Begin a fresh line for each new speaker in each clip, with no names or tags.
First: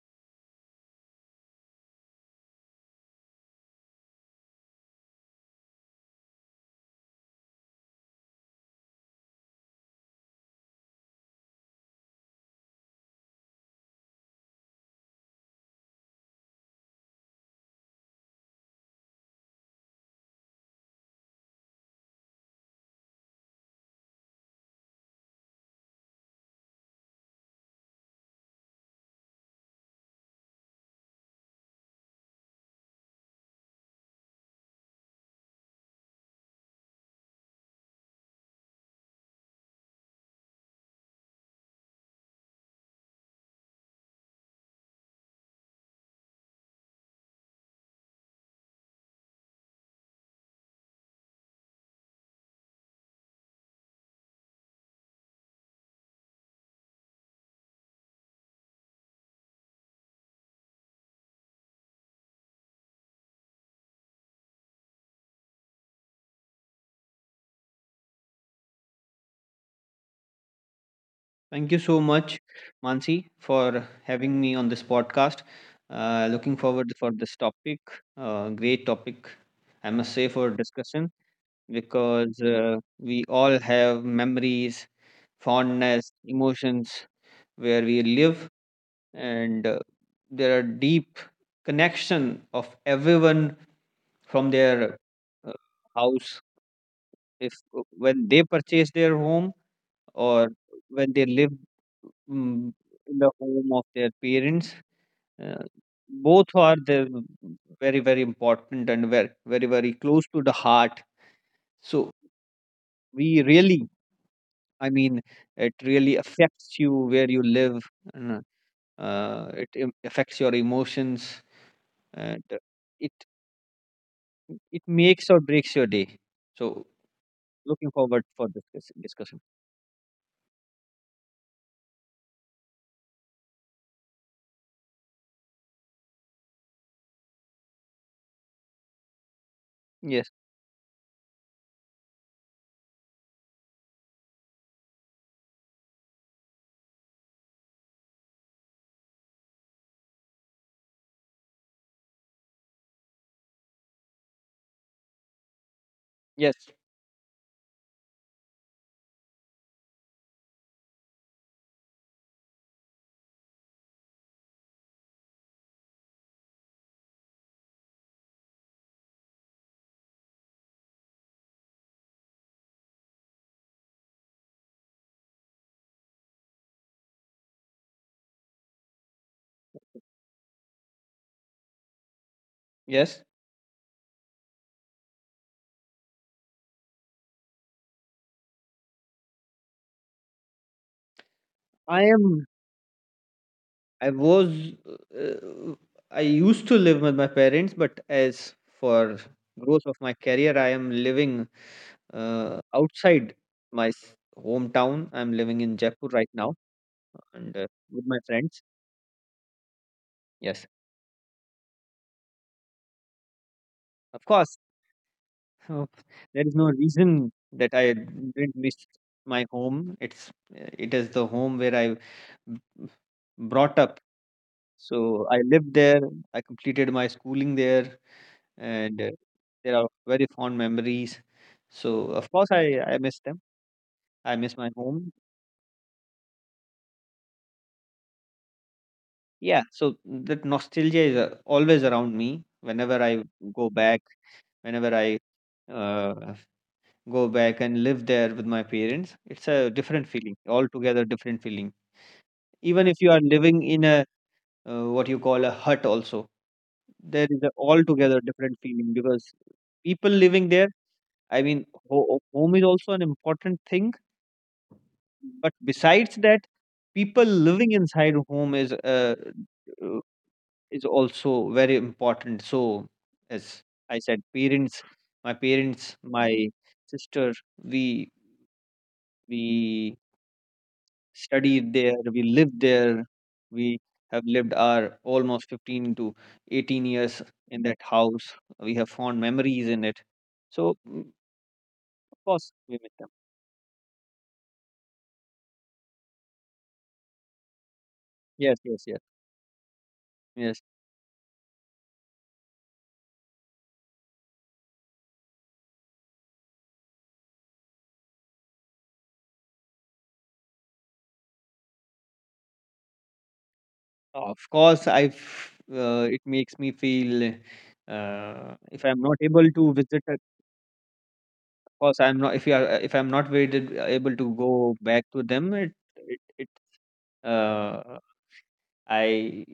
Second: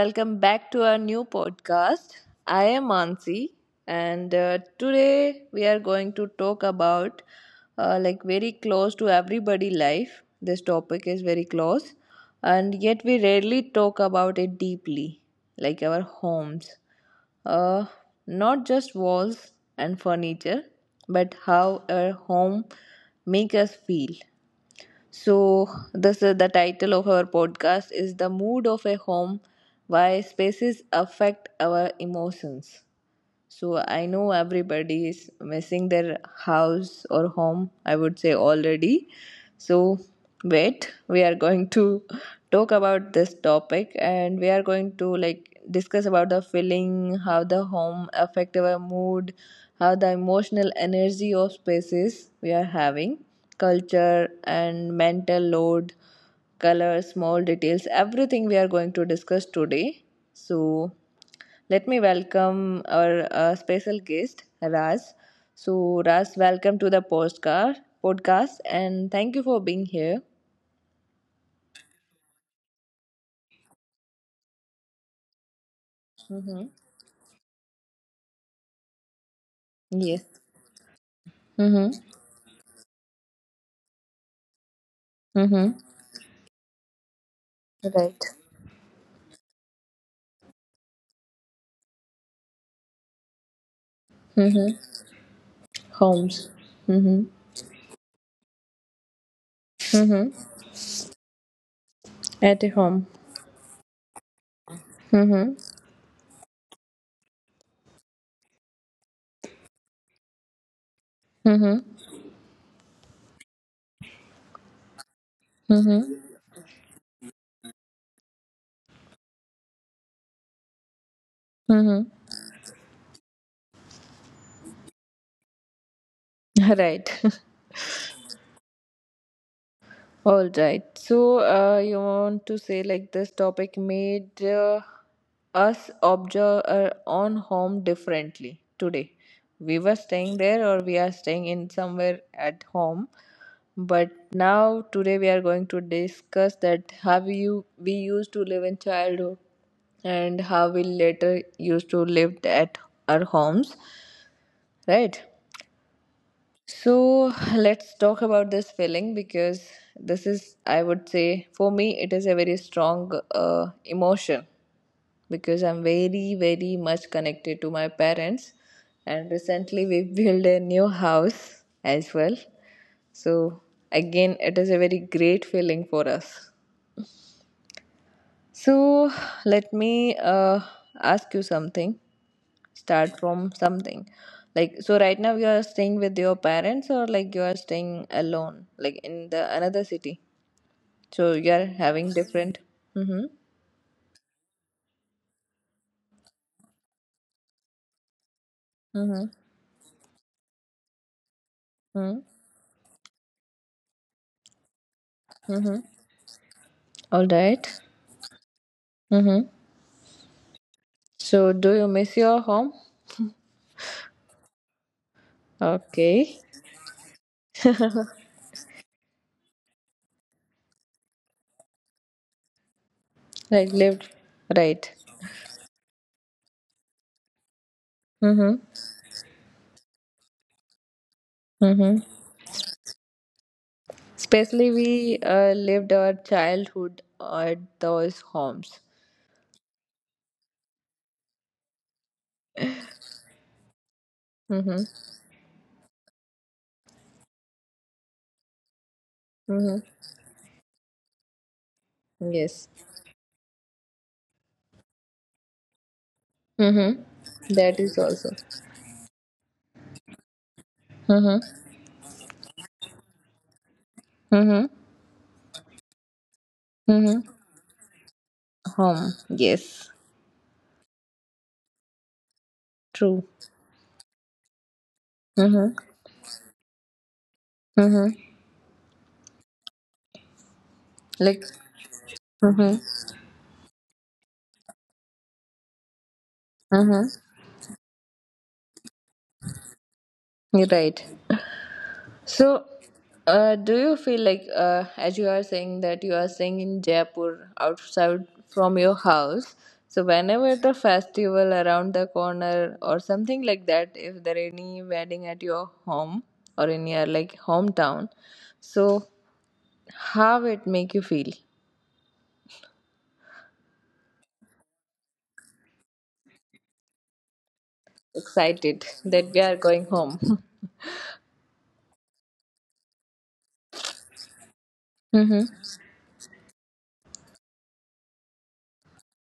welcome back to our new podcast. I am Ansi, and today we are going to talk about like very close to everybody life. This topic is very close, and yet we rarely talk about it deeply, like our homes. Uh, not just walls and furniture, but how our home make us feel. So, this is the title of our podcast is The Mood of a Home Why Spaces Affect Our Emotions. So I know everybody is missing their house or home, I would say already. So wait, we are going to talk about this topic and we are going to like discuss about the feeling, how the home affect our mood, how the emotional energy of spaces we are having, culture and mental load colors, small details, everything we are going to discuss today. So, let me welcome our special guest, Raj. So, Raj, welcome to the postcard podcast and thank you for being here.
Thank you so much, Mansi, for having me on this podcast. Looking
Mm-hmm.
forward for this topic. Great topic, I must say,
Yes.
for discussion
Mm-hmm.
because we all have memories,
Mm-hmm.
fondness, emotions where we
Right.
live, and there are deep connection of everyone from their
Mm-hmm.
uh, house.
Homes. Mm-hmm.
If when they purchase their home,
Mm-hmm.
or when they live mm,
At
in
home.
the home of their parents. Uh,
Mm-hmm.
both are the very important and very close to the heart.
Mm-hmm.
So we really, I mean, it really
Mm-hmm.
affects you where you live. And, it affects your emotions,
Mm-hmm.
and it it makes or breaks your day. So
Right.
looking forward for this discussion.
All right. So, you want to say like this topic made us observe our own home differently today. We were
Yes,
staying there, or we are staying in somewhere at home. But now, today, we are going to discuss that how you we used to live in childhood and how we later used to live at our homes, right?
yes,
So let's talk about this feeling because this is, I would say, for me, it is a very strong emotion because I'm very, very much connected to my parents. And recently, we built a new house as well. So, again, it is a very great feeling for us. So, let me ask you something.
yes.
Start from something like so right now you are staying with your parents or like you are staying alone like in the another city so you are
I
having
am
different. Mm-hmm,
I was uh, I used to live with my parents, but as for
mm-hmm,
growth of my career, I am living
mm-hmm,
outside my hometown. I'm living in
mm-hmm.
Jaipur right now,
All
and
right.
with my friends.
Mm-hmm.
Yes,
So do you miss your home?
of course. uh, There is
Okay.
no reason that I didn't miss my home. It is the home where I b- brought
Like
up.
lived. Right.
So I lived there. I completed my schooling there.
Mm-hmm,
And there are very fond memories. So
mm-hmm.
of course, I miss them. I miss my
Especially
home.
we lived our childhood at those homes.
Yeah. So that nostalgia is always around me. Whenever I go back, whenever
Mm-hmm,
I uh, go back and live there with my parents, it's a
mm-hmm.
different feeling, altogether different feeling. Even
Yes.
if you are living in a what you call a hut, also there is a
Mm-hmm. That is
altogether
also.
different feeling because people living there. I mean,
Mm-hmm.
home is also an important thing.
Mm-hmm.
But besides that, people
Mm-hmm.
living inside home
Home.
uh,
Yes.
is also very important. So,
True.
as I said, parents,
Mm-hmm.
my sister, we
Mm-hmm.
we
Like.
studied there, we lived
Mm-hmm.
there, we have lived our almost 15 to 18 years
Mm-hmm.
in that house. We have fond memories in it. So,
You're right.
of course, we
So,
miss them.
do you feel like, as you are saying that you are staying in Jaipur outside
Yes, yes,
from
yes,
your house? So,
yes.
whenever the festival around the corner or something like that, if there any wedding at your home or in your like hometown, so how it make you feel?
Of course, it makes me feel if I'm
Excited
not able
that we
to
are
visit,
going home.
of course, I'm not if you are if I'm not waited, able to go back to them. It it, it uh, I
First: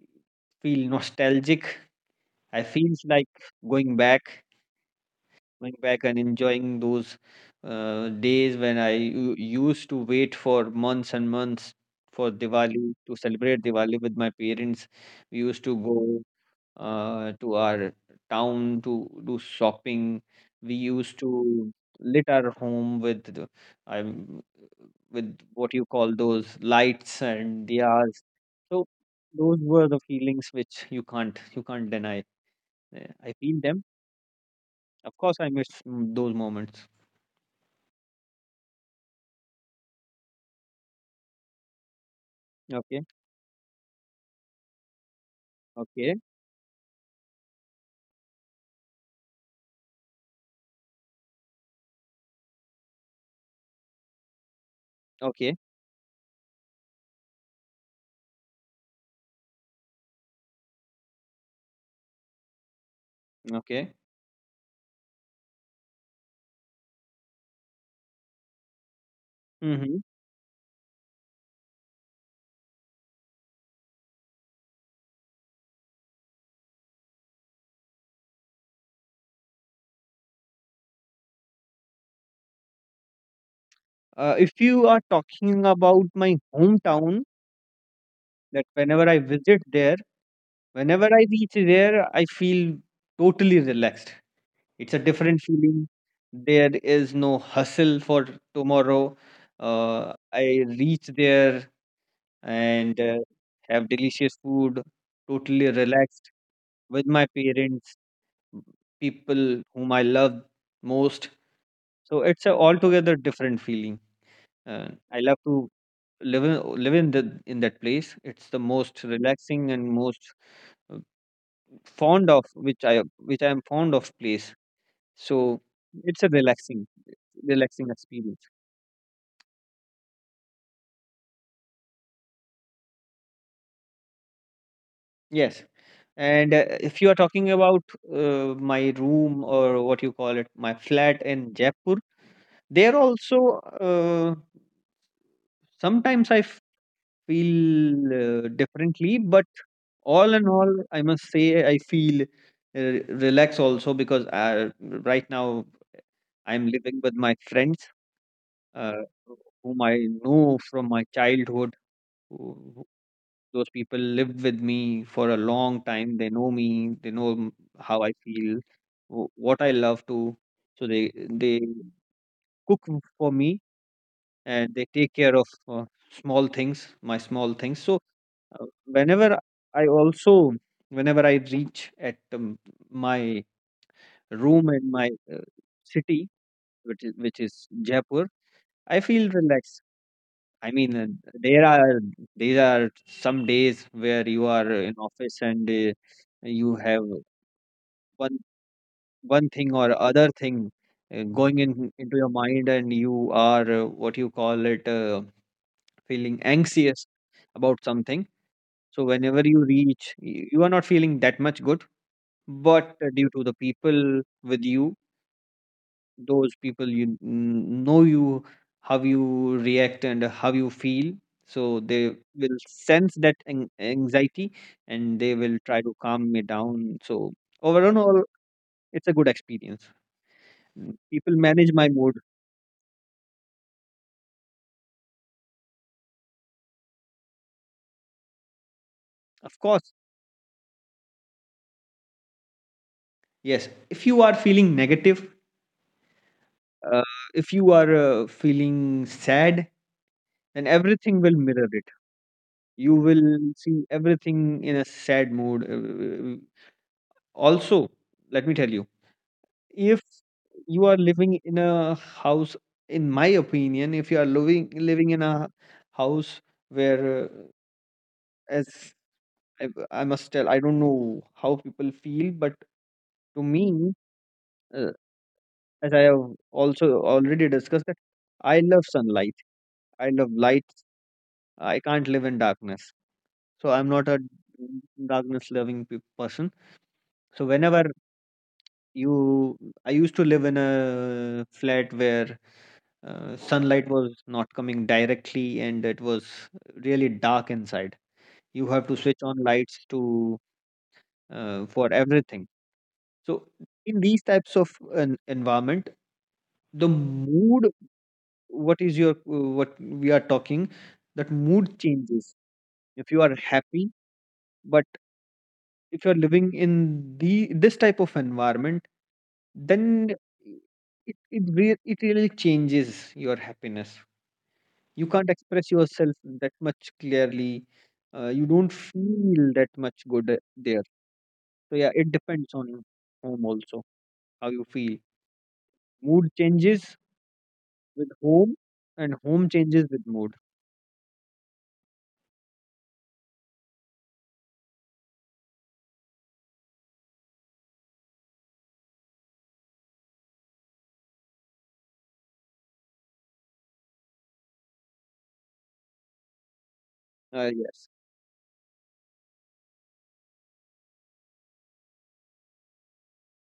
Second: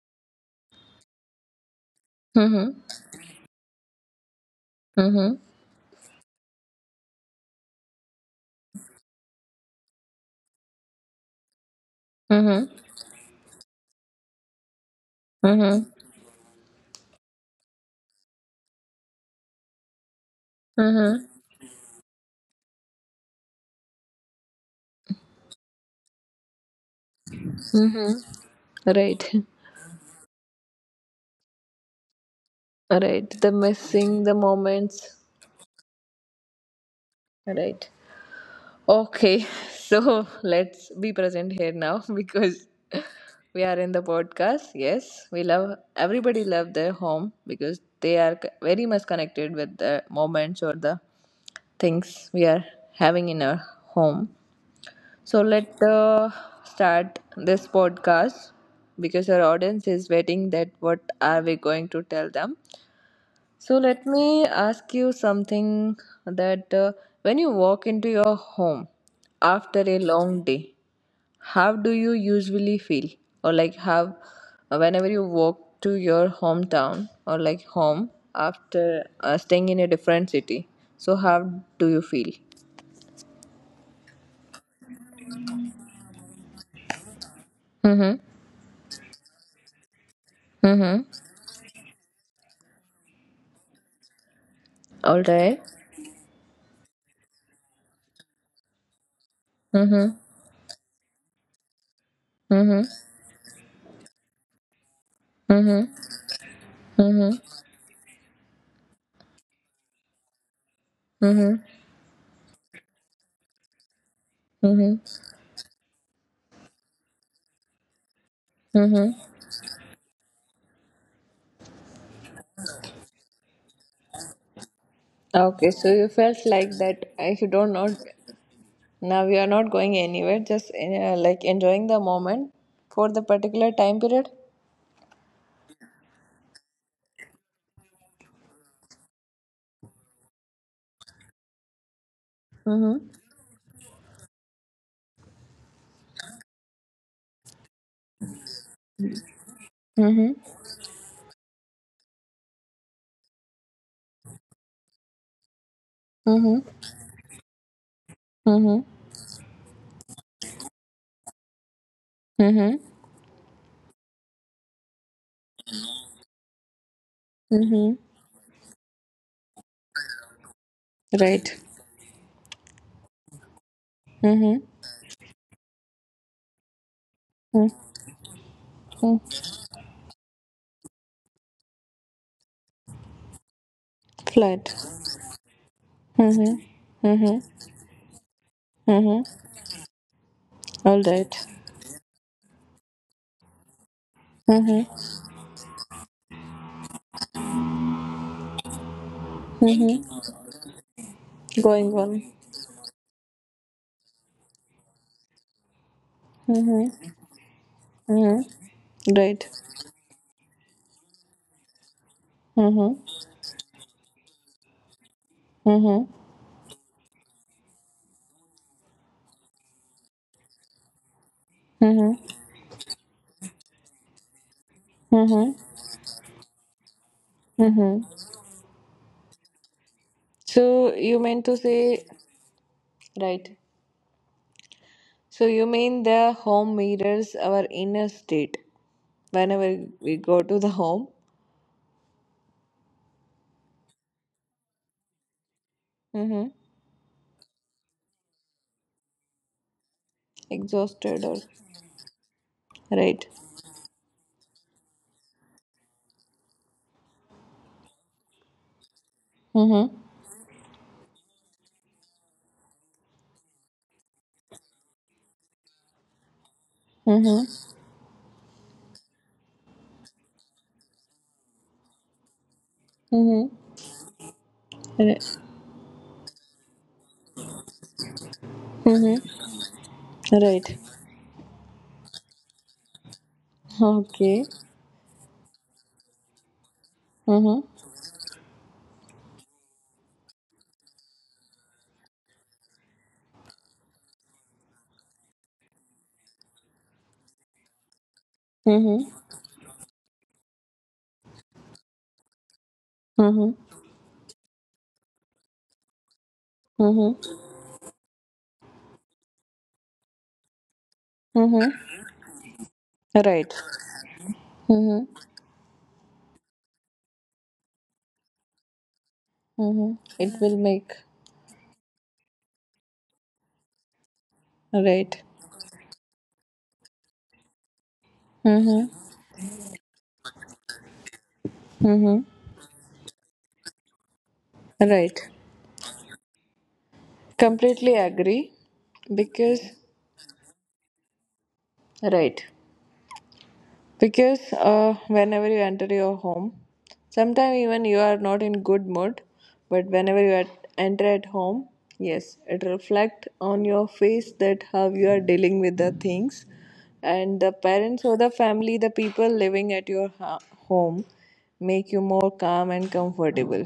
feel nostalgic. I
Mhm.
feels like going back,
Mhm.
going back and enjoying those days when I used to wait for months and months for
Mhm.
Diwali to celebrate Diwali with my parents. We used to
Mhm.
go to our town to do shopping. We used
Mhm.
to lit our home with um, with what you call those lights and diyas.
Mhm.
So
Right.
those were the feelings which you can't deny.
Right.
I
The
feel them.
missing the
Of
moments.
course, I miss those moments.
Right. Okay. So let's be present here now because
Okay,
we are in the podcast. Yes, we love
okay,
everybody love their home because they are c- very much connected with the moments or the things we are having in our home. So
okay,
let start this podcast because our audience is waiting that what are we going to tell them. So
okay.
let me ask you something that when you walk into your home after a
Mm-hmm.
long day, how do you usually feel? Or like how whenever you walk to your hometown or like home after staying in a different city. So how do you feel?
If you are talking about my hometown,
Mhm.
that whenever I visit there. Whenever
Mhm.
I reach there, I feel totally relaxed. It's a
All
different
right.
feeling. There is no hustle for tomorrow.
Mm-hmm.
I reach there
Mhm.
and have delicious food, totally
Mhm.
relaxed with my
Mhm.
parents, people whom I love most.
Mhm.
So it's a altogether different feeling.
Mhm.
I love to live in the in that place. It's the most
Mhm.
relaxing and most uh, fond of which I am fond of place. So
Okay, so you
it's a
felt like that if you don't know
relaxing experience.
now you are not going anywhere, just like enjoying the moment for the particular time period.
Yes, and if you are talking about my room or what you call it my flat in Jaipur, there
Mhm.
also uh, sometimes I feel differently, but
Mhm.
all in all I must say I feel relaxed also because right now
Mhm.
I'm living with my friends
Mhm.
uh, whom I know from my childhood, who
Mhm.
who those people live with me for a long time. They know me. They know
Mhm.
how I feel, what I love to. So they
Right.
they cook for me,
Mhm.
and they take care of small things, my small things. So
Mhm.
whenever I also whenever I reach at my room
Flat.
in my city,
Mhm.
which is
Mhm.
Jaipur, I
Mhm.
feel relaxed. I mean,
All right.
there are these are some days where you are
Mhm.
in office, and you have one one thing or
Mhm.
other thing going in
Going
into your
on.
mind, and you are what you call it feeling anxious
Mhm.
about something.
Mhm.
So
Right.
whenever you reach, you are not feeling that much good,
Mm-hmm.
but due to the people with you,
Mm-hmm.
those people you know you how you react and how you feel, so
Mm-hmm.
they will sense that anxiety, and
Mm-hmm.
they
Mm-hmm.
will try to calm me down. So
Mm-hmm.
overall it's a good experience.
So you
People
meant to
manage my
say
mood.
right. So you mean the home mirrors our inner state
Of
whenever
course,
we go to the home.
yes. If you are feeling negative,
Mm-hmm.
uh, if you are feeling sad, then
Exhausted
everything
or
will mirror it. You
right.
will see everything in a sad mood. Also, let me tell you,
Mm-hmm.
if you are living in a house, in my opinion, if you are living in a house where
Mm-hmm.
as I must tell, I don't know how people feel, but
Mm-hmm.
to me, uh,
Right.
as I have also already discussed that I love
Mm-hmm.
sunlight, I love light,
Right.
I can't live in darkness. So I'm not a
Okay.
darkness loving person. So
Mm-hmm.
whenever you I used to live in a flat where sunlight was not coming directly, and it was really dark inside. You have to
Mm-hmm.
switch on lights to for everything. So
Mm-hmm.
in these types of an environment, the
Mm-hmm.
mood, what is your what we are talking, that mood
Mm-hmm.
changes. If you are
Right.
happy,
Mm-hmm.
but if you are living in the this type of environment,
Mm-hmm.
then
It will make
it really changes your happiness. You
right.
can't express yourself that much clearly. You don't
Mm-hmm.
feel that much good there. So yeah, it
Mm-hmm.
depends on your home also how you feel.
Right.
Mood changes
Completely
with
agree.
home, and home
Because,
changes with mood.
right. Because whenever you enter your home, sometimes even you are not in good mood, but whenever you at, enter at home, yes, it reflect on your face that how you are dealing with the things, and the
Uh, yes,
parents or the family, the people living at your ha- home, make you more calm and comfortable.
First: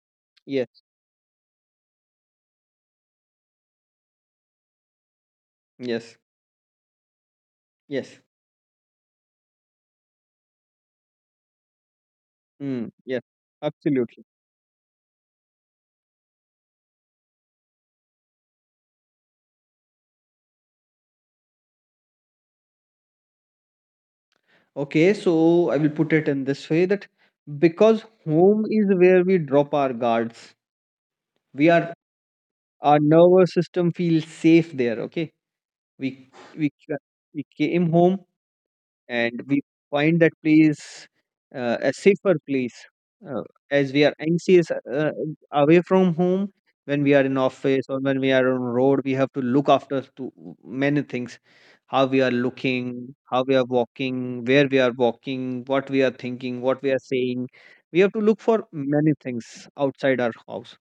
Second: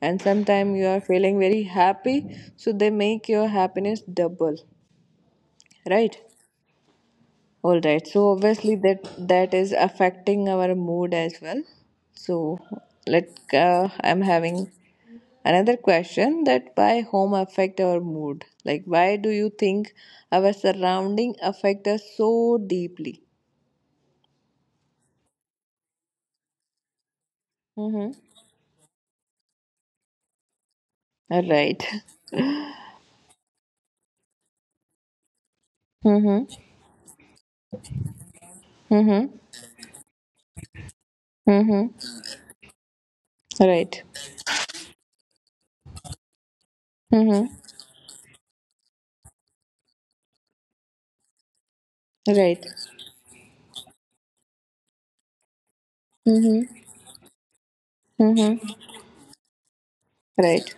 And
yes,
sometimes you are feeling very happy, so they make your happiness double,
yes,
right? All right. So
yes.
obviously that is affecting our mood as well. So
Yes,
let I'm
absolutely.
having another question that why home affect our mood? Like why do you think our surrounding affect us so deeply?
Okay, so I will put it in this way that
Mm-hmm.
because home is where we drop our guards,
All
we
right.
are our nervous system feels safe there. Okay, we
Mm-hmm.
we ca- we came home
Mm-hmm.
and we find that place a
Mm-hmm.
safer place uh, as
Right.
we are anxious away from home. When we are in
Mm-hmm.
office or when we are on road, we have to look after to many things: how we are
Right.
looking, how we are walking, where we are walking, what we are thinking,
Mm-hmm.
what we are saying. We have to look for
Mm-hmm.
many things outside our
Right.
house,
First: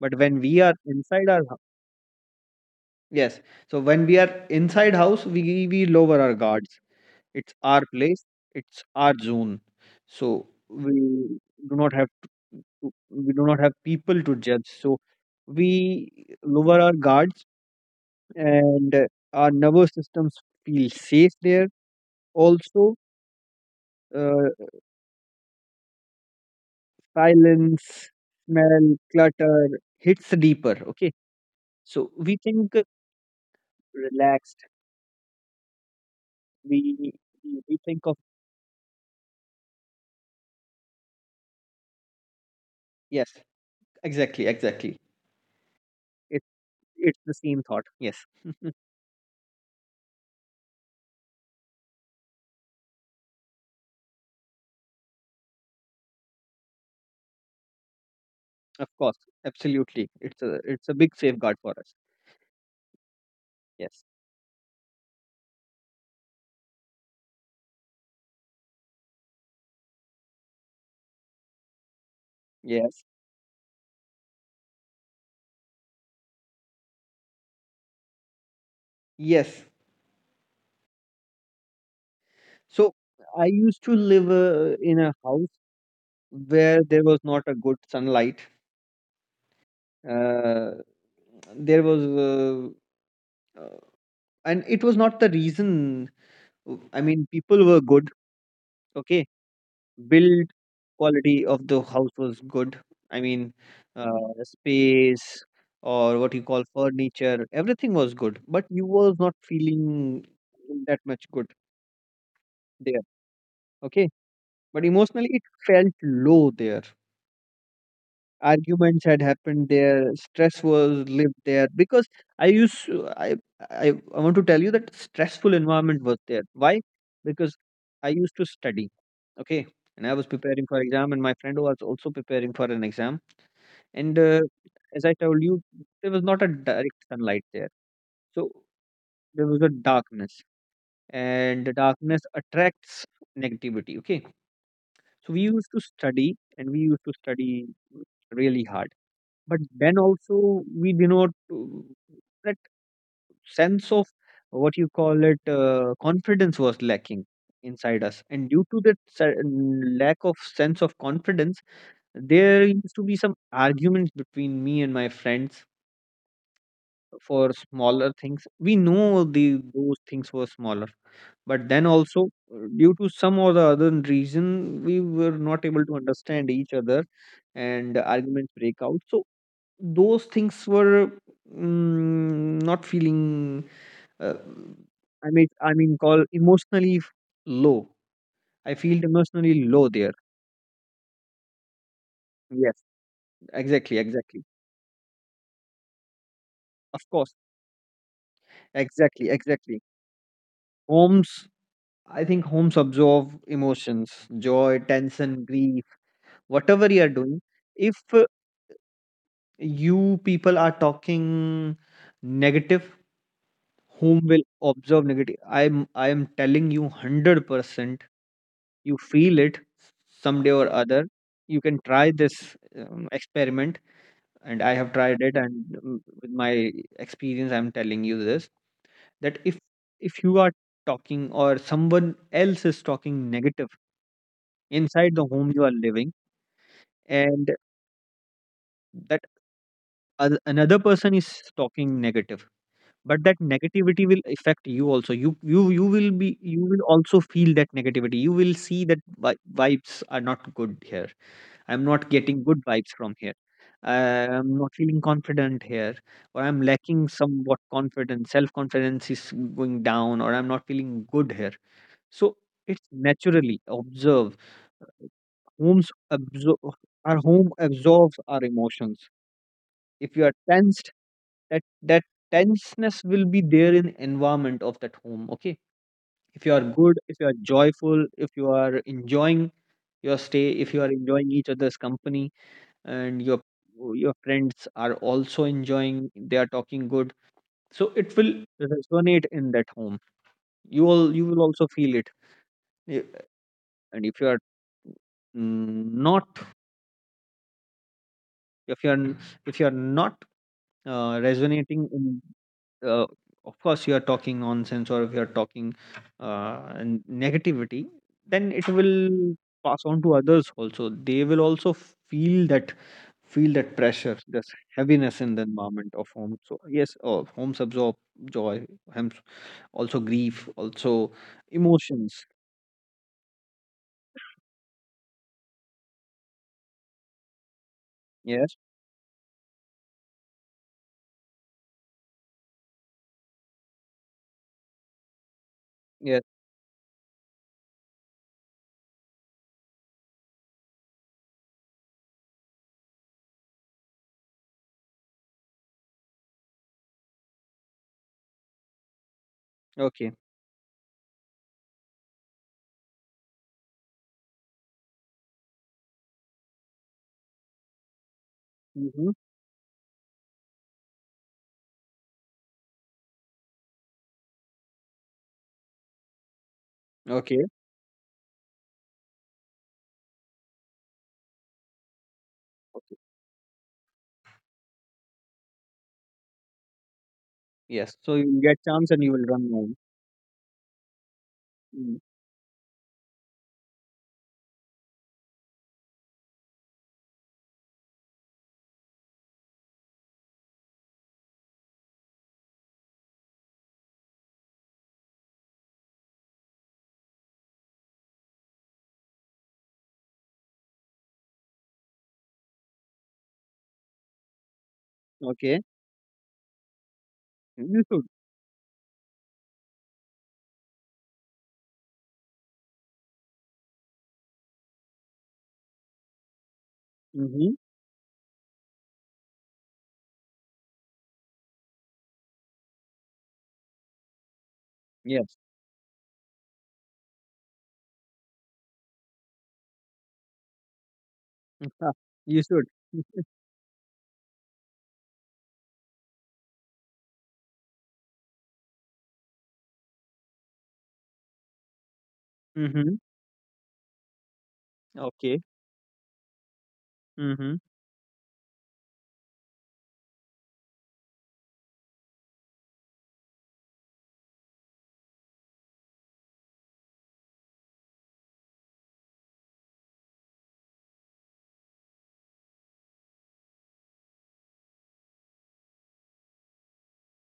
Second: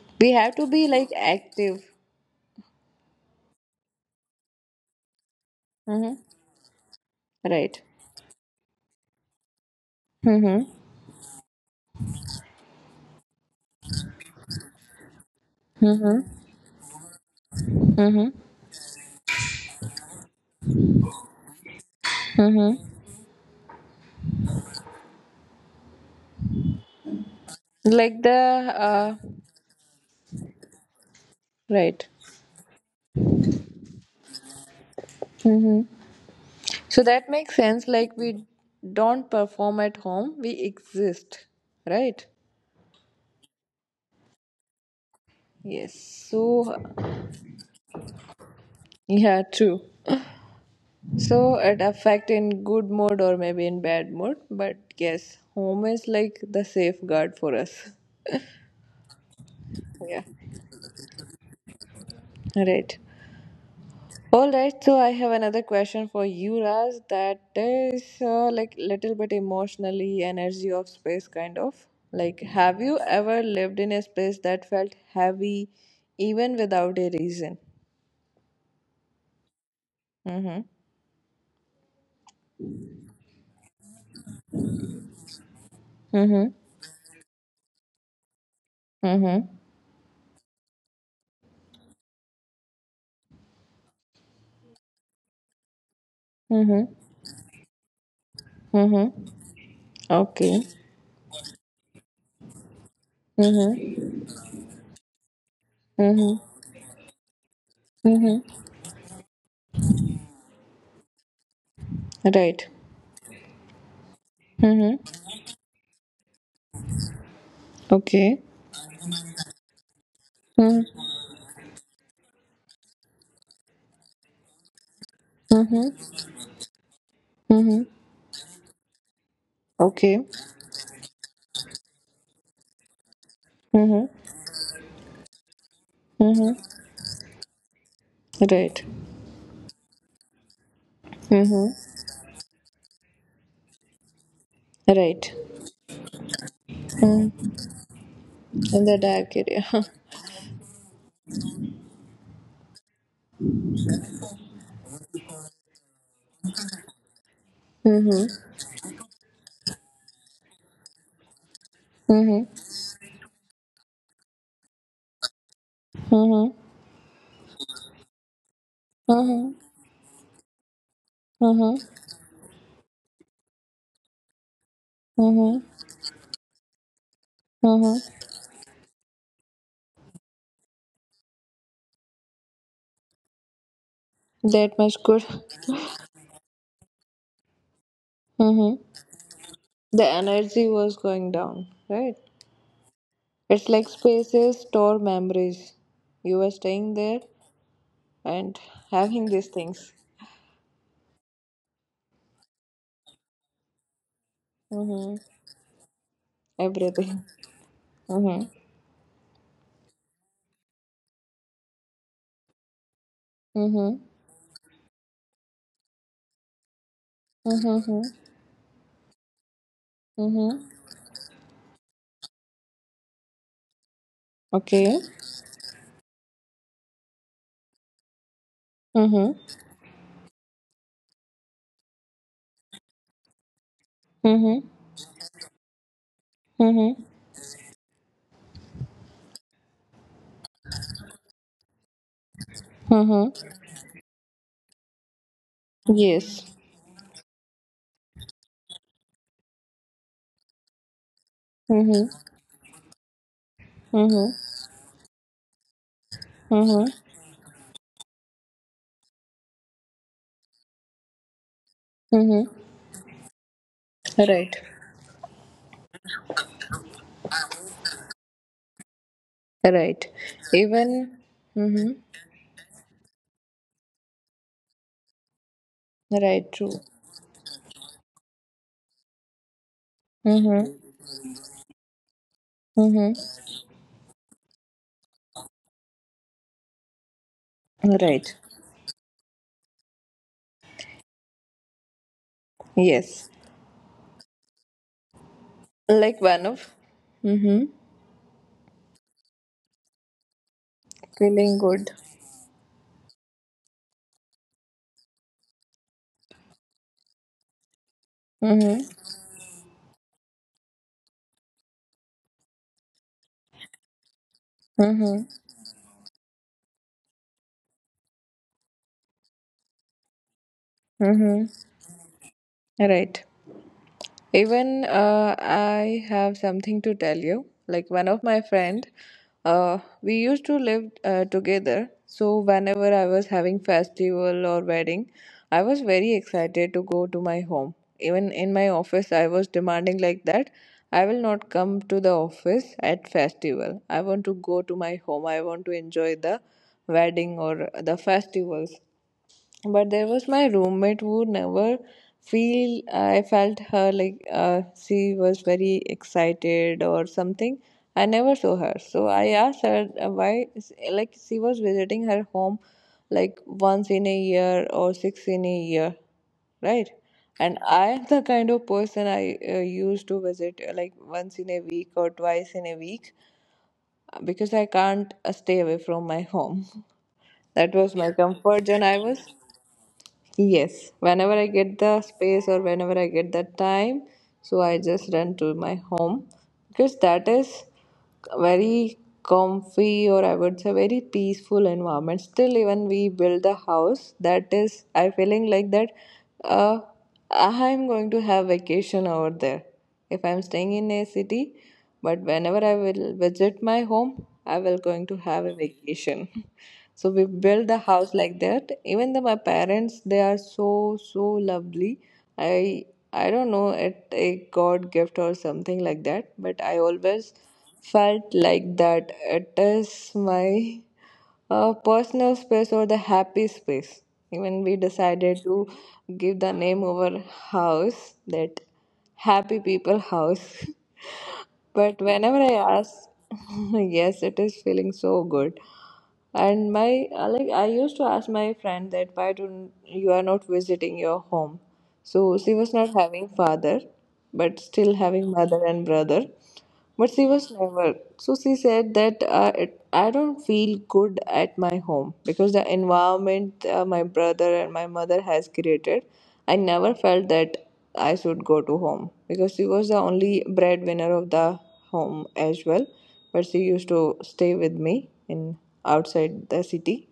but
We
when
have
we
to
are
be like
inside our house,
active.
yes. So when we are inside house, we lower
Mm-hmm.
our guards. It's our
Right.
place, it's our zone. So
Mm-hmm.
we do not have we do not have people to judge. So we
Mm-hmm.
lower our guards
Mm-hmm.
and our nervous systems feel safe there. Also, uh, silence,
Like the
smell, clutter hits deeper. Okay, so
right.
we think relaxed.
Hmm.
We
So that makes
we
sense
think of
like we don't perform at home we exist. Right.
Yes, exactly, exactly.
Yes.
It's
So
it's the same thought. Yes.
yeah, true. So it affect in good mood or maybe in bad mood but yes home is like the safeguard for us.
Of course, absolutely.
Yeah.
It's a big safeguard for us.
Right.
Yes.
All right, so I have another question for you, Raj. That is like little bit emotionally energy of space, kind of. Like, have
Yes,
you ever lived in a space that felt heavy, even without a reason?
yes.
Mhm.
So I used to live in a house
Mhm.
where there was not a good sunlight.
Mhm.
Uh, there was, uh, uh, and it was not the reason. I
Mhm.
mean, people were good. Okay,
Mhm.
build
Okay.
quality of the house was good. I mean, uh,
Mhm.
space or what you
Mhm.
call furniture, everything was good,
Mhm.
but you was not feeling that much good
Right.
there. Okay. But
Mhm.
emotionally, it felt low there.
Okay.
Arguments had happened there. Stress was
Mhm.
lived there because I used to- I, I want to tell you that stressful environment
Mhm.
was there. Why? Because
Mhm.
I used to study. Okay. And I was
Okay.
preparing for exam, and my friend was also preparing for an exam. And
Mhm.
as I told you, there was not a
Mhm.
direct sunlight there, so
Right.
there was a darkness, and the
Mhm.
darkness attracts negativity. Okay. So
Right.
we used to
Mm,
study really hard.
in the dark
But
area.
then also we did not that sense of what you call it confidence was lacking inside us, and due
Mm-hmm.
to that lack of sense of confidence,
Mm-hmm.
there used to be some arguments between me and my friends
Mm-hmm.
for smaller things. We know the
Mm-hmm.
those things were smaller, but then
Mm-hmm.
also due to some or the other reason we were not
Mm-hmm.
able to understand each other, and
Mm-hmm.
arguments break out. So those things were not feeling uh,
That much
I
good.
mean, call emotionally low. I feel
Mm-hmm.
emotionally low there.
The energy was going down, right?
Yes,
It's
exactly,
like
exactly.
spaces store memories. You were
Of
staying
course,
there and
exactly,
having these
exactly.
things.
homes I think homes absorb emotions, joy,
Mm-hmm.
tension, grief, whatever you are doing.
Everything.
If
Mm-hmm.
you people are talking negative,
Mm-hmm.
home will absorb negative. I am telling you 100%.
Mm-hmm.
You feel it someday or
Mm-hmm.
other. You can try this experiment, and I have
Okay.
tried it, and with my experience, I'm telling you this that
Mm-hmm.
if you are talking or someone else is talking negative
Mm-hmm.
inside the home you are living,
Mm-hmm.
and that another person is talking negative, but that
Mm-hmm.
negativity will affect you also. You will be, you
Yes.
will also feel that negativity. You will see that vibes are not good here. I'm not getting
Mm-hmm.
good vibes from here.
Mm-hmm.
I'm not feeling confident here, or I'm
Mm-hmm.
lacking somewhat confidence, self confidence is going down, or I'm not feeling good here. So
Mm-hmm.
it's naturally observe,
Right.
homes absorb, our home absorbs our emotions. If
Right.
you are tensed,
Even.
that
Mm-hmm.
tenseness will be there in environment of that home. Okay, if you
Right.
are
True.
good, if you are joyful, if you are enjoying your stay, if you are
Mm-hmm.
enjoying each other's company, and your
Mm-hmm.
your friends are also enjoying, they are talking good, so it will
Right.
resonate in that home. You will also feel it. Y-
Yes.
and if you are not,
Like one of. Mm-hmm.
if you are if you are not
Feeling
resonating
good.
in uh, of course, you are talking nonsense, or if you are talking negativity, then it
Mm-hmm.
will pass on to others also. They will also feel that, feel that pressure, this heaviness in
Mm-hmm.
the environment of home. So yes, oh, homes absorb joy, homes also grief also
Mm-hmm.
emotions.
Right. Even I have something to tell you. Like one of
Yes.
my friend, we used to live together. So whenever I was having festival or wedding, I was
Yes.
very excited to go to my home. Even in my office, I was demanding like that. I will not come to the office at festival. I want to go to my home. I want to enjoy the wedding or the festivals but
Okay.
there was my roommate who never feel I felt her like she was very excited or something. I never saw her
Mm-hmm.
so I asked her why. Like she was visiting her home like once in a year or six in a year, right?
Okay.
And I am the kind of person I used to visit like once in a week or twice in
Okay.
a week because I can't stay away from my home. That
Yes, so
was my
you get
comfort
chance and
and
you
I
will
was.
run home.
Yes, whenever I
Mm.
get the space or whenever I get the time, so I just run to my home because that is very comfy or I would say very peaceful environment. Still, even we build the house, that is, I feeling like that. Uh, I'm going to have vacation over there if I'm staying in a city, but whenever I will visit my home, I will going to
Okay.
have a vacation. So we
You
built the
should.
house like that. Even though my parents, they are so so lovely. I I don't know it a God gift or something like that, but I
Mm-hmm.
always felt like that it is my personal space or the happy space. Even we
Yes.
decided to give the name of our house that Happy People House. But
You
whenever
should.
I ask, yes, it is feeling so good. And my like I used to ask my friend that why don't you are not visiting your home? So she was
Mhm.
not having father, but still
Okay.
having mother and brother. But she
Mhm.
was never. So she said that I don't feel good at my home because the environment my brother and my mother has created, I never felt that I should go to home because she was the only breadwinner of the home as well. But she used to stay with me in outside the city.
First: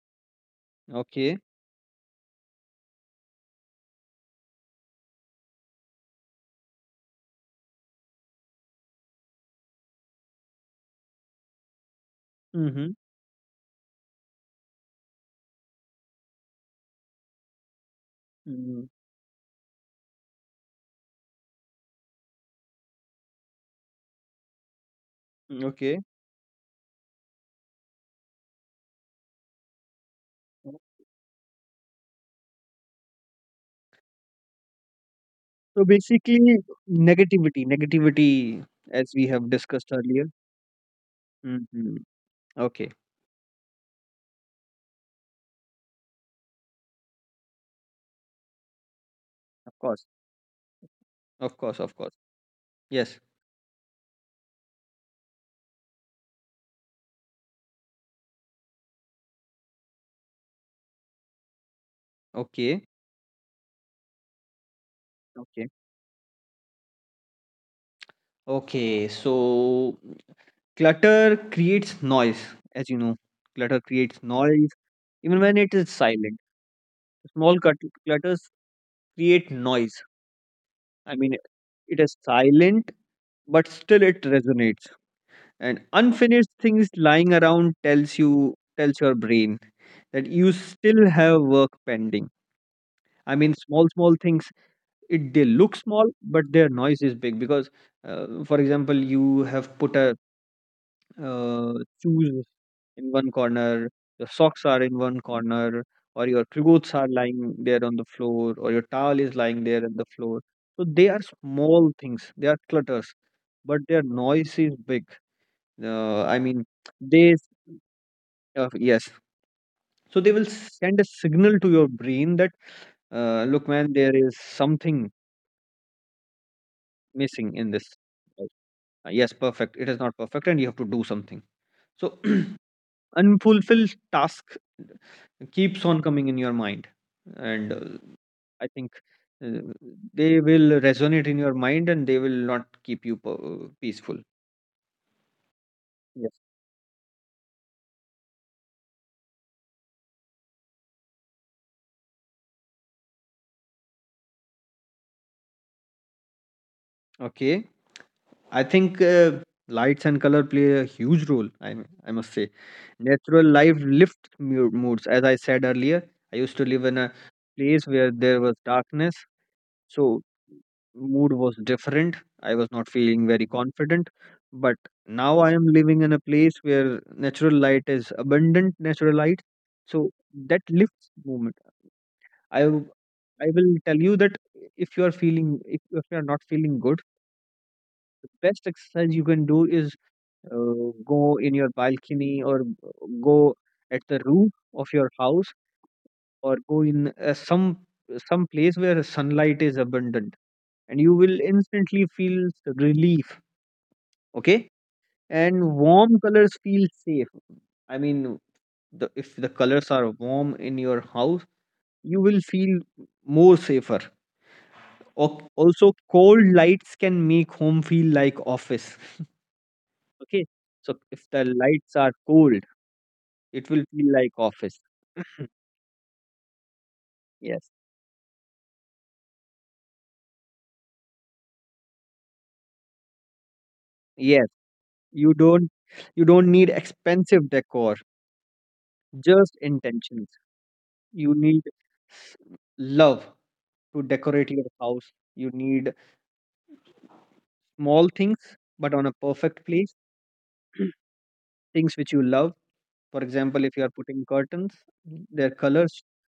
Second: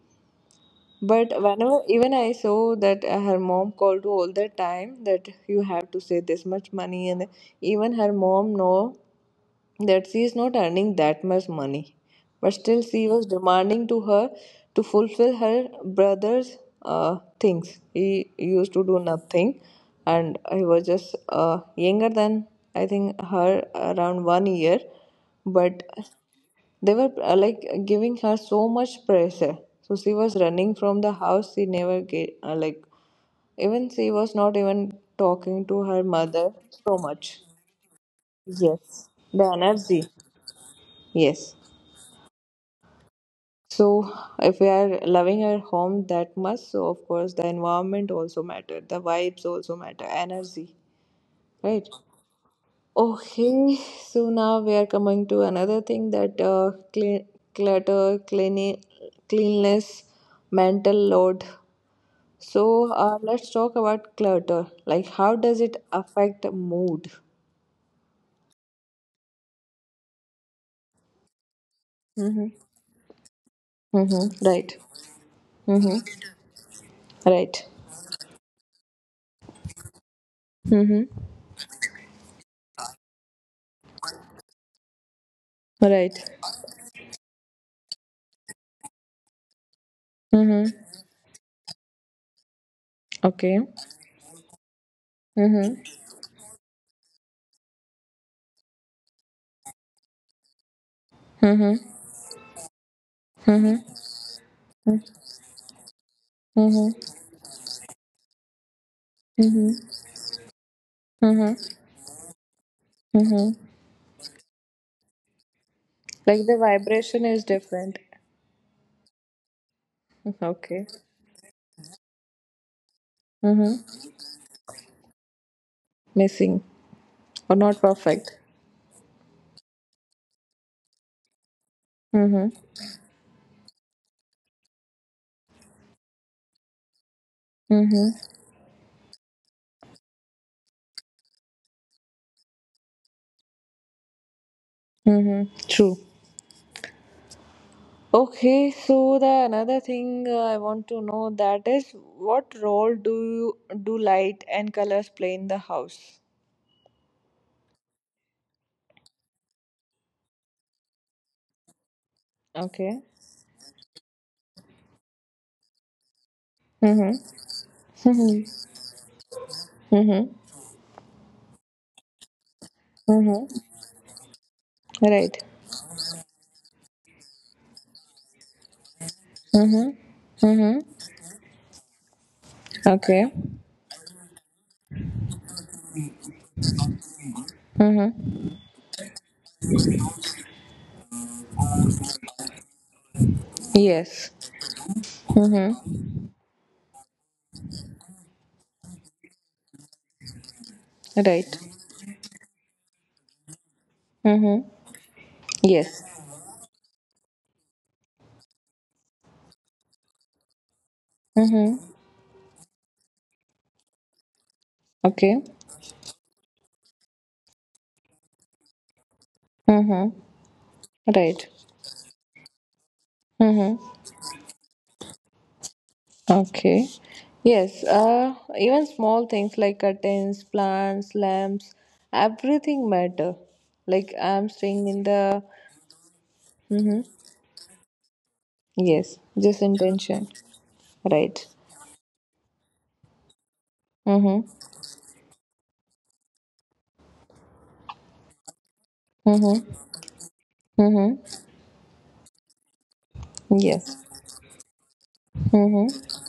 But
Okay.
whenever even I saw that her mom called all the time that you have to save this much money and even her mom know that she is not earning that much money. But still,
Mhm.
she was demanding to her to fulfill her brother's things. He used to
Mhm.
do nothing, and he was just younger than I think her around one year.
Mm,
But
okay.
they were like giving her so much pressure. So she was running from the house. She never get like even she was not even talking
So
to her
basically,
mother so much.
negativity, negativity, as
Yes,
we
the
have discussed
energy.
earlier.
Yes.
Mhm. Okay.
So, if we are loving our home that much, so of course the environment also matter, the vibes also
Of course.
matter, energy,
Of course.
right?
Of course. Yes.
Okay, so now we are coming to another thing that clutter, cleanliness, mental load.
Okay.
So, let's talk about clutter. Like, how does
Okay.
it affect mood?
Okay. So clutter creates noise,
Mm-hmm.
as you know. Clutter creates
Mm-hmm.
noise,
Right.
even when it is
Mm-hmm.
silent. Small
Right.
cut- Clutters create noise.
Mm-hmm.
I mean, it is silent, but still it resonates, and
Right.
unfinished things lying around tells your brain that you
Mm-hmm.
still have work pending. I mean
Okay.
small small things, it they look
Mm-hmm.
small, but their noise is big. Because for example, you have put a uh,
Mm-hmm.
shoes in one
Mm-hmm.
corner, your socks are in
Mm-hmm.
one corner, or your
Mm-hmm.
clothes are lying there on the floor, or your towel is lying there
Mm-hmm.
on the floor. So they are
Mm-hmm.
small things, they are clutters,
Mm-hmm.
but their noise is big. I
Like the
mean,
vibration
they...
is different.
Yes. So they will
Okay.
send a signal to your brain that, look, man,
Mm-hmm.
there is something
Missing or
missing in
not
this.
perfect.
Uh, Yes, perfect. It is not perfect, and you have to do something. So
Mm-hmm.
unfulfilled task keeps on coming in your mind, and
Mm-hmm.
I think uh, they will resonate in your mind, and they will not keep you peaceful.
Mm-hmm. True.
Yes.
Okay, so the another thing I want to know that is what role do you do light and colors play in the house?
Okay. I think lights and color play a huge role. I must say,
Okay.
natural life lifts moods. As I said earlier, I used to live in
Mm-hmm.
a place where
Mm-hmm.
there was darkness, so
Mm-hmm.
mood was different. I was not feeling very
Mm-hmm.
confident, but
Right.
now I am living in a place where natural light is abundant. Natural light,
Mm-hmm.
so that
Mm-hmm.
lifts moment. I w-
Okay.
I will tell you that if you are feeling if you are not feeling good, the
Mm-hmm.
best exercise you can do is go in your balcony, or go at the
Yes.
roof of your house,
Mm-hmm.
or go in some place where sunlight is abundant, and you will
Right.
instantly feel relief. Okay.
Mm-hmm.
And
Yes.
warm colors feel safe. I mean, the, if the colors are warm in your house,
Mm-hmm.
you will feel more safer.
Okay.
Also, cold lights can make home feel like office.
Mm-hmm.
Okay, so if the
Right.
lights are cold, it
Mm-hmm.
will feel like office.
Okay.
Yes.
Yes. Even small things like curtains, plants, lamps, everything matter. Like
Yes,
I'm staying in
you
the.
don't, you don't need
Mm-hmm.
expensive decor,
Yes.
just
Just
intentions.
intention.
You
Right.
need s- love to decorate your
Mm-hmm.
house. You need small things, but on a perfect
Mm-hmm.
place,
Mm-hmm.
things which you love. For example, if you are
Yes.
putting curtains, their colors,
Mm-hmm.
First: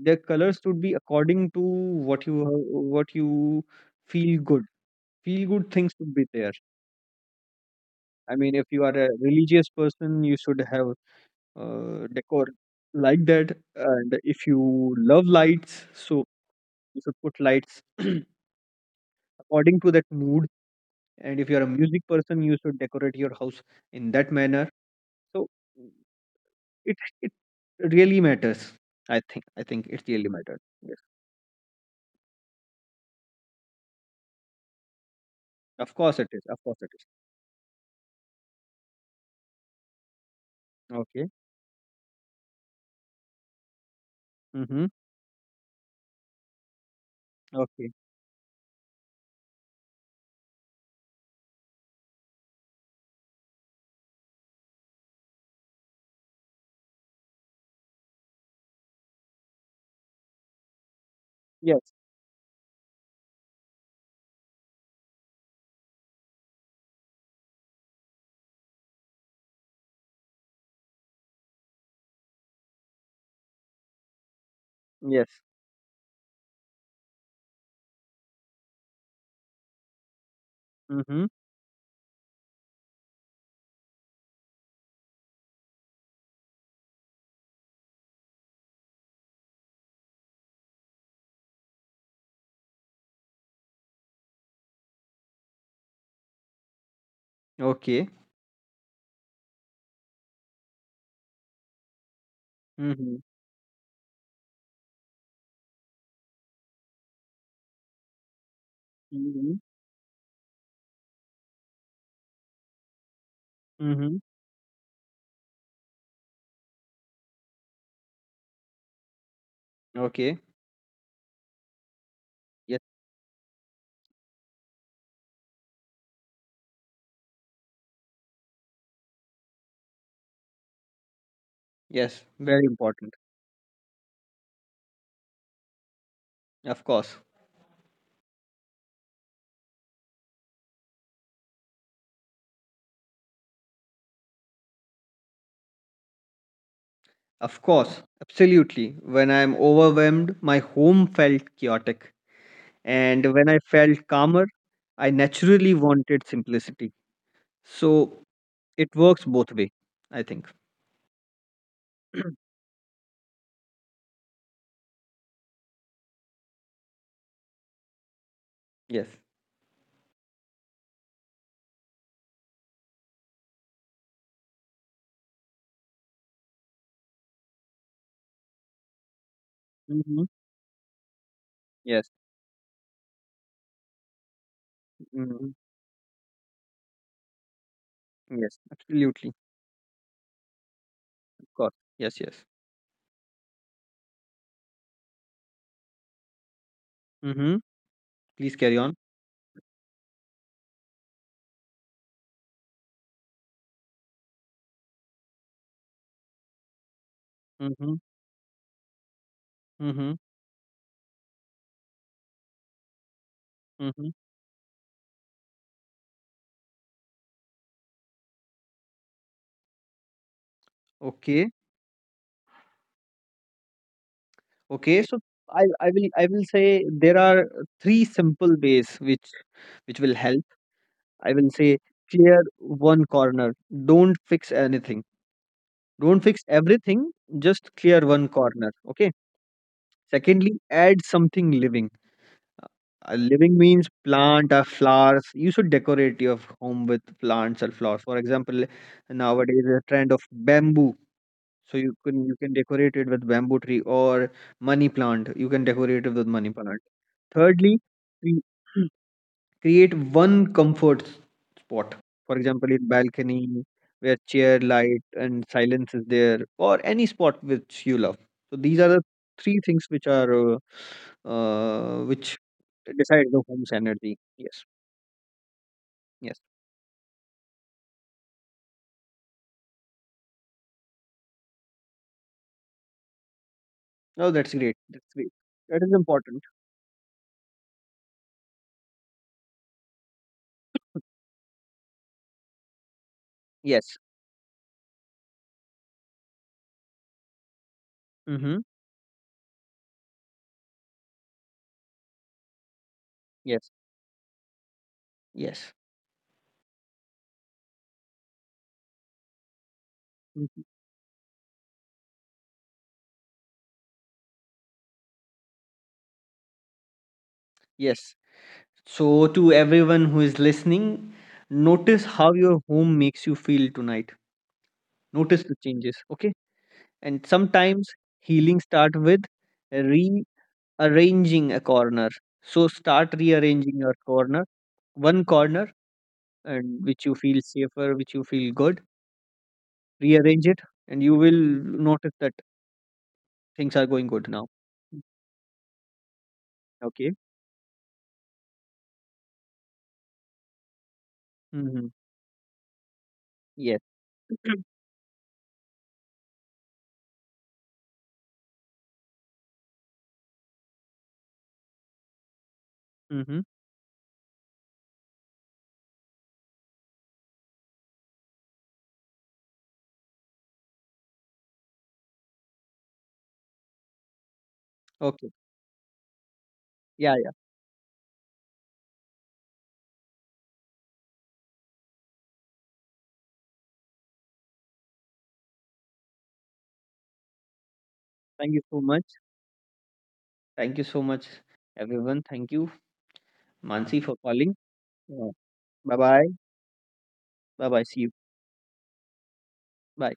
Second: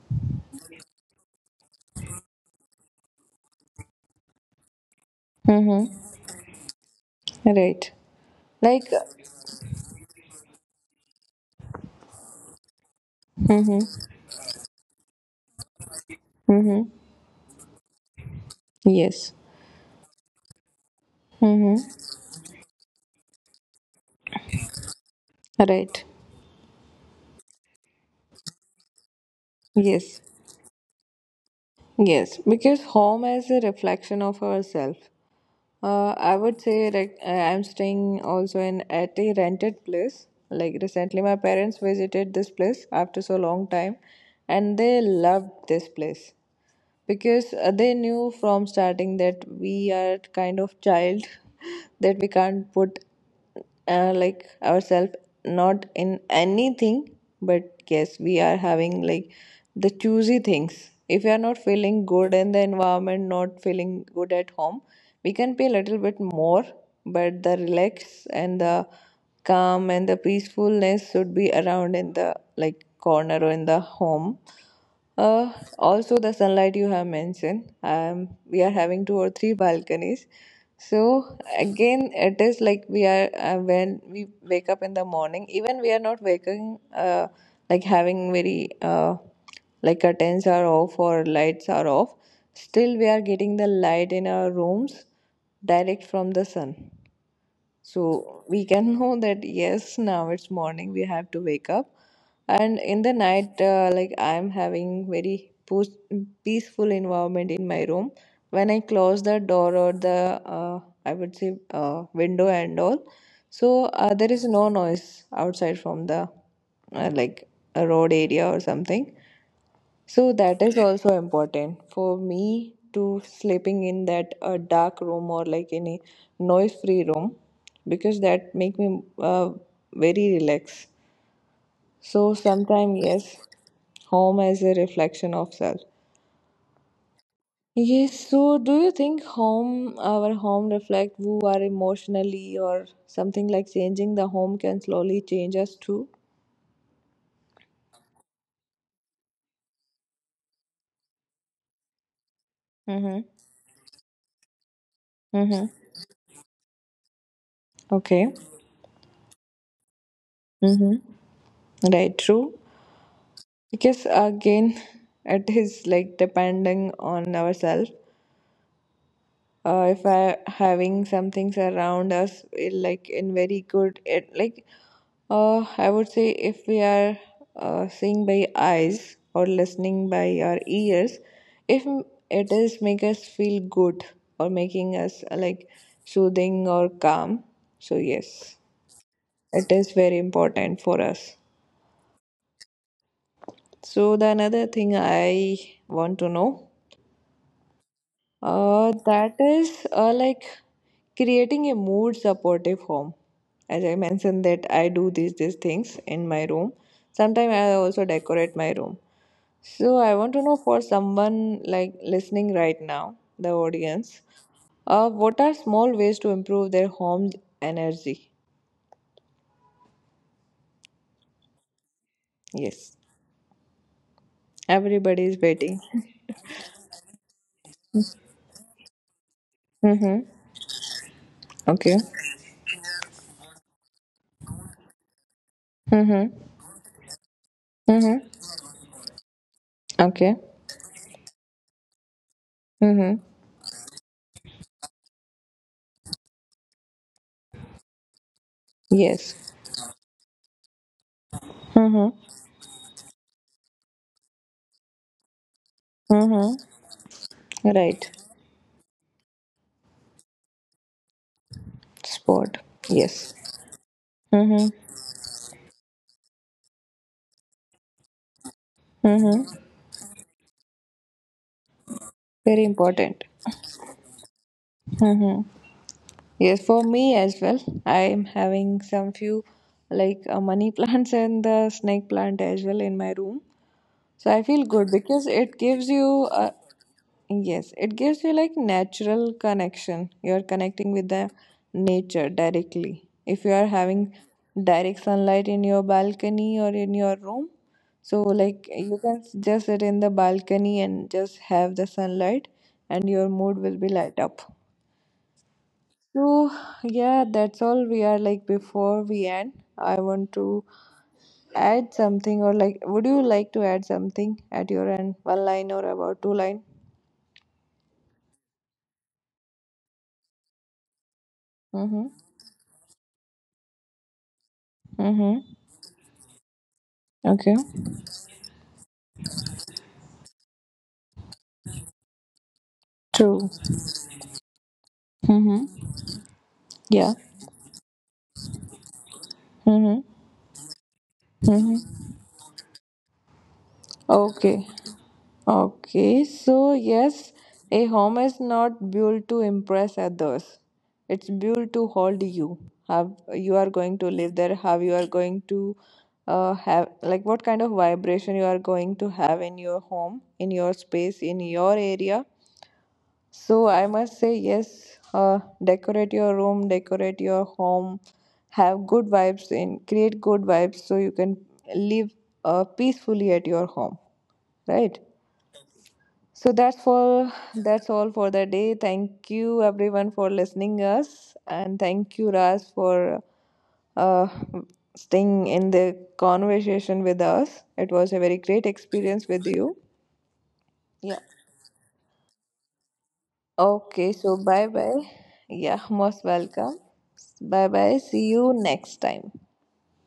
their colors should be according to what you, what you feel good. Feel good things should be
Mm-hmm.
there.
Right.
I mean, if you
Like.
are a religious person, you should have decor like that.
Mm-hmm.
And if you love lights, so
Mm-hmm.
you should put lights
Yes.
according to that mood. And if you're a
Mm-hmm.
music person, you should decorate your house in that manner. So mm,
Right.
it it really matters. I think it
Yes.
really matters. Yes,
Yes. Because home is a reflection of ourself.
of course it
I
is. Of
would
course it
say
is.
like I'm staying also in at a rented place. Like recently,
Okay.
my parents visited this place after so long time, and
Mm-hmm.
they loved this place because
Okay.
they knew from starting that we are kind of child that we can't put like ourselves not in anything, but yes, we are having like the choosy things. If we are not
Yes.
feeling good in the environment, not feeling good at home, we can pay a little bit more, but the relax and the calm and the peacefulness should be around in the like corner or in the home.
Yes.
uh, also, the sunlight you have mentioned, we are having two or three balconies.
Mm-hmm.
So again, it is like we are when we wake up in the morning. Even we are not waking, like having very like curtains are off or lights are off. Still, we are getting the light in our rooms direct from the sun.
Okay.
So we can know that yes, now it's morning, we have to wake up. And in the
Mm-hmm.
night, like I'm having very peaceful environment in my room. When I close the
Mm-hmm.
door or the, I would say, window and all, so
Mm-hmm.
there is no noise outside from the like a road area or something. So
Okay.
that is also important for me
Yes.
to sleeping in that a dark room or like any noise free room because that make me very relaxed.
Yes.
So
Very
sometimes
important.
yes, home as a reflection of self.
Of course.
Yes, so do you think home our home reflect who are emotionally or something like changing the home can slowly change us too?
Of course, absolutely. When I am overwhelmed, my home felt chaotic.
Mm-hmm.
And when I felt calmer, I
Mm-hmm.
naturally wanted simplicity. So
Okay.
it works both way, I think.
Mm-hmm. Right, true. Because again, it is like depending on ourselves.
Yes.
If I having some things around us eh, like in very good it like I would say if we are seeing by eyes or listening
Hmm.
by our ears, if
Yes.
m- it is make us feel good or making us
Hmm.
like soothing or calm, so
Yes.
yes,
Absolutely.
it is very important for us.
Of course. Yes. Yes.
So the another thing I want to know
Mm-hmm. Please carry on.
That is like creating a mood supportive home. As I mentioned that I do these things in my room. Sometimes I
Mm-hmm.
also decorate my room. So
Mm-hmm.
I want to know for someone like listening right now, the
Mm-hmm.
audience, what are small ways to improve their home's energy?
Okay.
Yes,
Okay. So
everybody is waiting.
I will say there are three simple ways which will
Mm-hmm.
help. I will say
Okay.
clear one corner. Don't fix anything. Don't
Mm-hmm.
fix everything. Just clear
Mm-hmm.
one corner. Okay.
Okay.
Secondly, add something living. A
Mm-hmm.
living means plant or flowers. You should decorate your home with plants or flowers. For example,
Yes.
nowadays a trend of bamboo. So
Mm-hmm.
you can decorate it with bamboo tree or money plant. You can decorate it with money
Mm-hmm.
plant. Thirdly,
Right.
we- create one comfort spot, for
Sport.
example in
Yes.
balcony, where chair,
Mm-hmm.
light and silence is there, or any spot which you love. So these are the three
Mm-hmm.
things which are which
Very
decide
important.
the home's energy. Yes.
Mm-hmm.
Yes.
Yes, for me as well. I am having some few like money plants and the snake plant as well in my room.
No,
So I
that's
feel
great,
good
that's
because
great.
it
That is
gives you
important.
a, yes, it gives you like natural connection. You're connecting with the nature directly. If you are
Yes.
having direct sunlight in your balcony or in your room, so
Mm-hmm.
like you can just sit in the balcony and just have the sunlight, and your mood
Yes.
will be light up.
Yes.
So yeah, that's all we are like before we end. I want
Mhm.
to add something or like would you like to add something at your end one line or about two line.
Yes. So to everyone who is listening, notice
Mm-hmm.
how your home makes you feel tonight. Notice
Mm-hmm.
the changes. Okay. And
Okay.
sometimes healing start with rearranging a corner. So start
True.
rearranging your corner, one corner,
Mm-hmm.
and which you
Yeah.
feel safer, which you feel good.
Mm-hmm.
Rearrange it, and you will notice
Mm-hmm.
that things are going good now.
Okay.
Mm.
Okay, so
Okay.
yes, a home is not built to impress others, it's built
Mm-hmm.
to hold you. How you are
Yes.
going to live there, how you are going to have like what kind of vibration you are going to have in your home, in your space, in your area.
Mm-hmm.
So I must say yes. Decorate your room, decorate your home, have good vibes in, create good vibes so you can live peacefully at your home, right?
Okay.
So that's
Yeah. Yeah.
for that's all for the day. Thank you everyone for listening us, and thank you Raj for uh, staying in the conversation with us. It was a very
Thank you
great
so much.
experience with you.
Thank you so much,
Yeah.
everyone. Thank you, Mansi, for
Okay, so
calling.
bye bye. Yeah,
Bye bye.
most welcome.
Bye
Bye
bye. See
bye.
you.
See you next time.
Bye.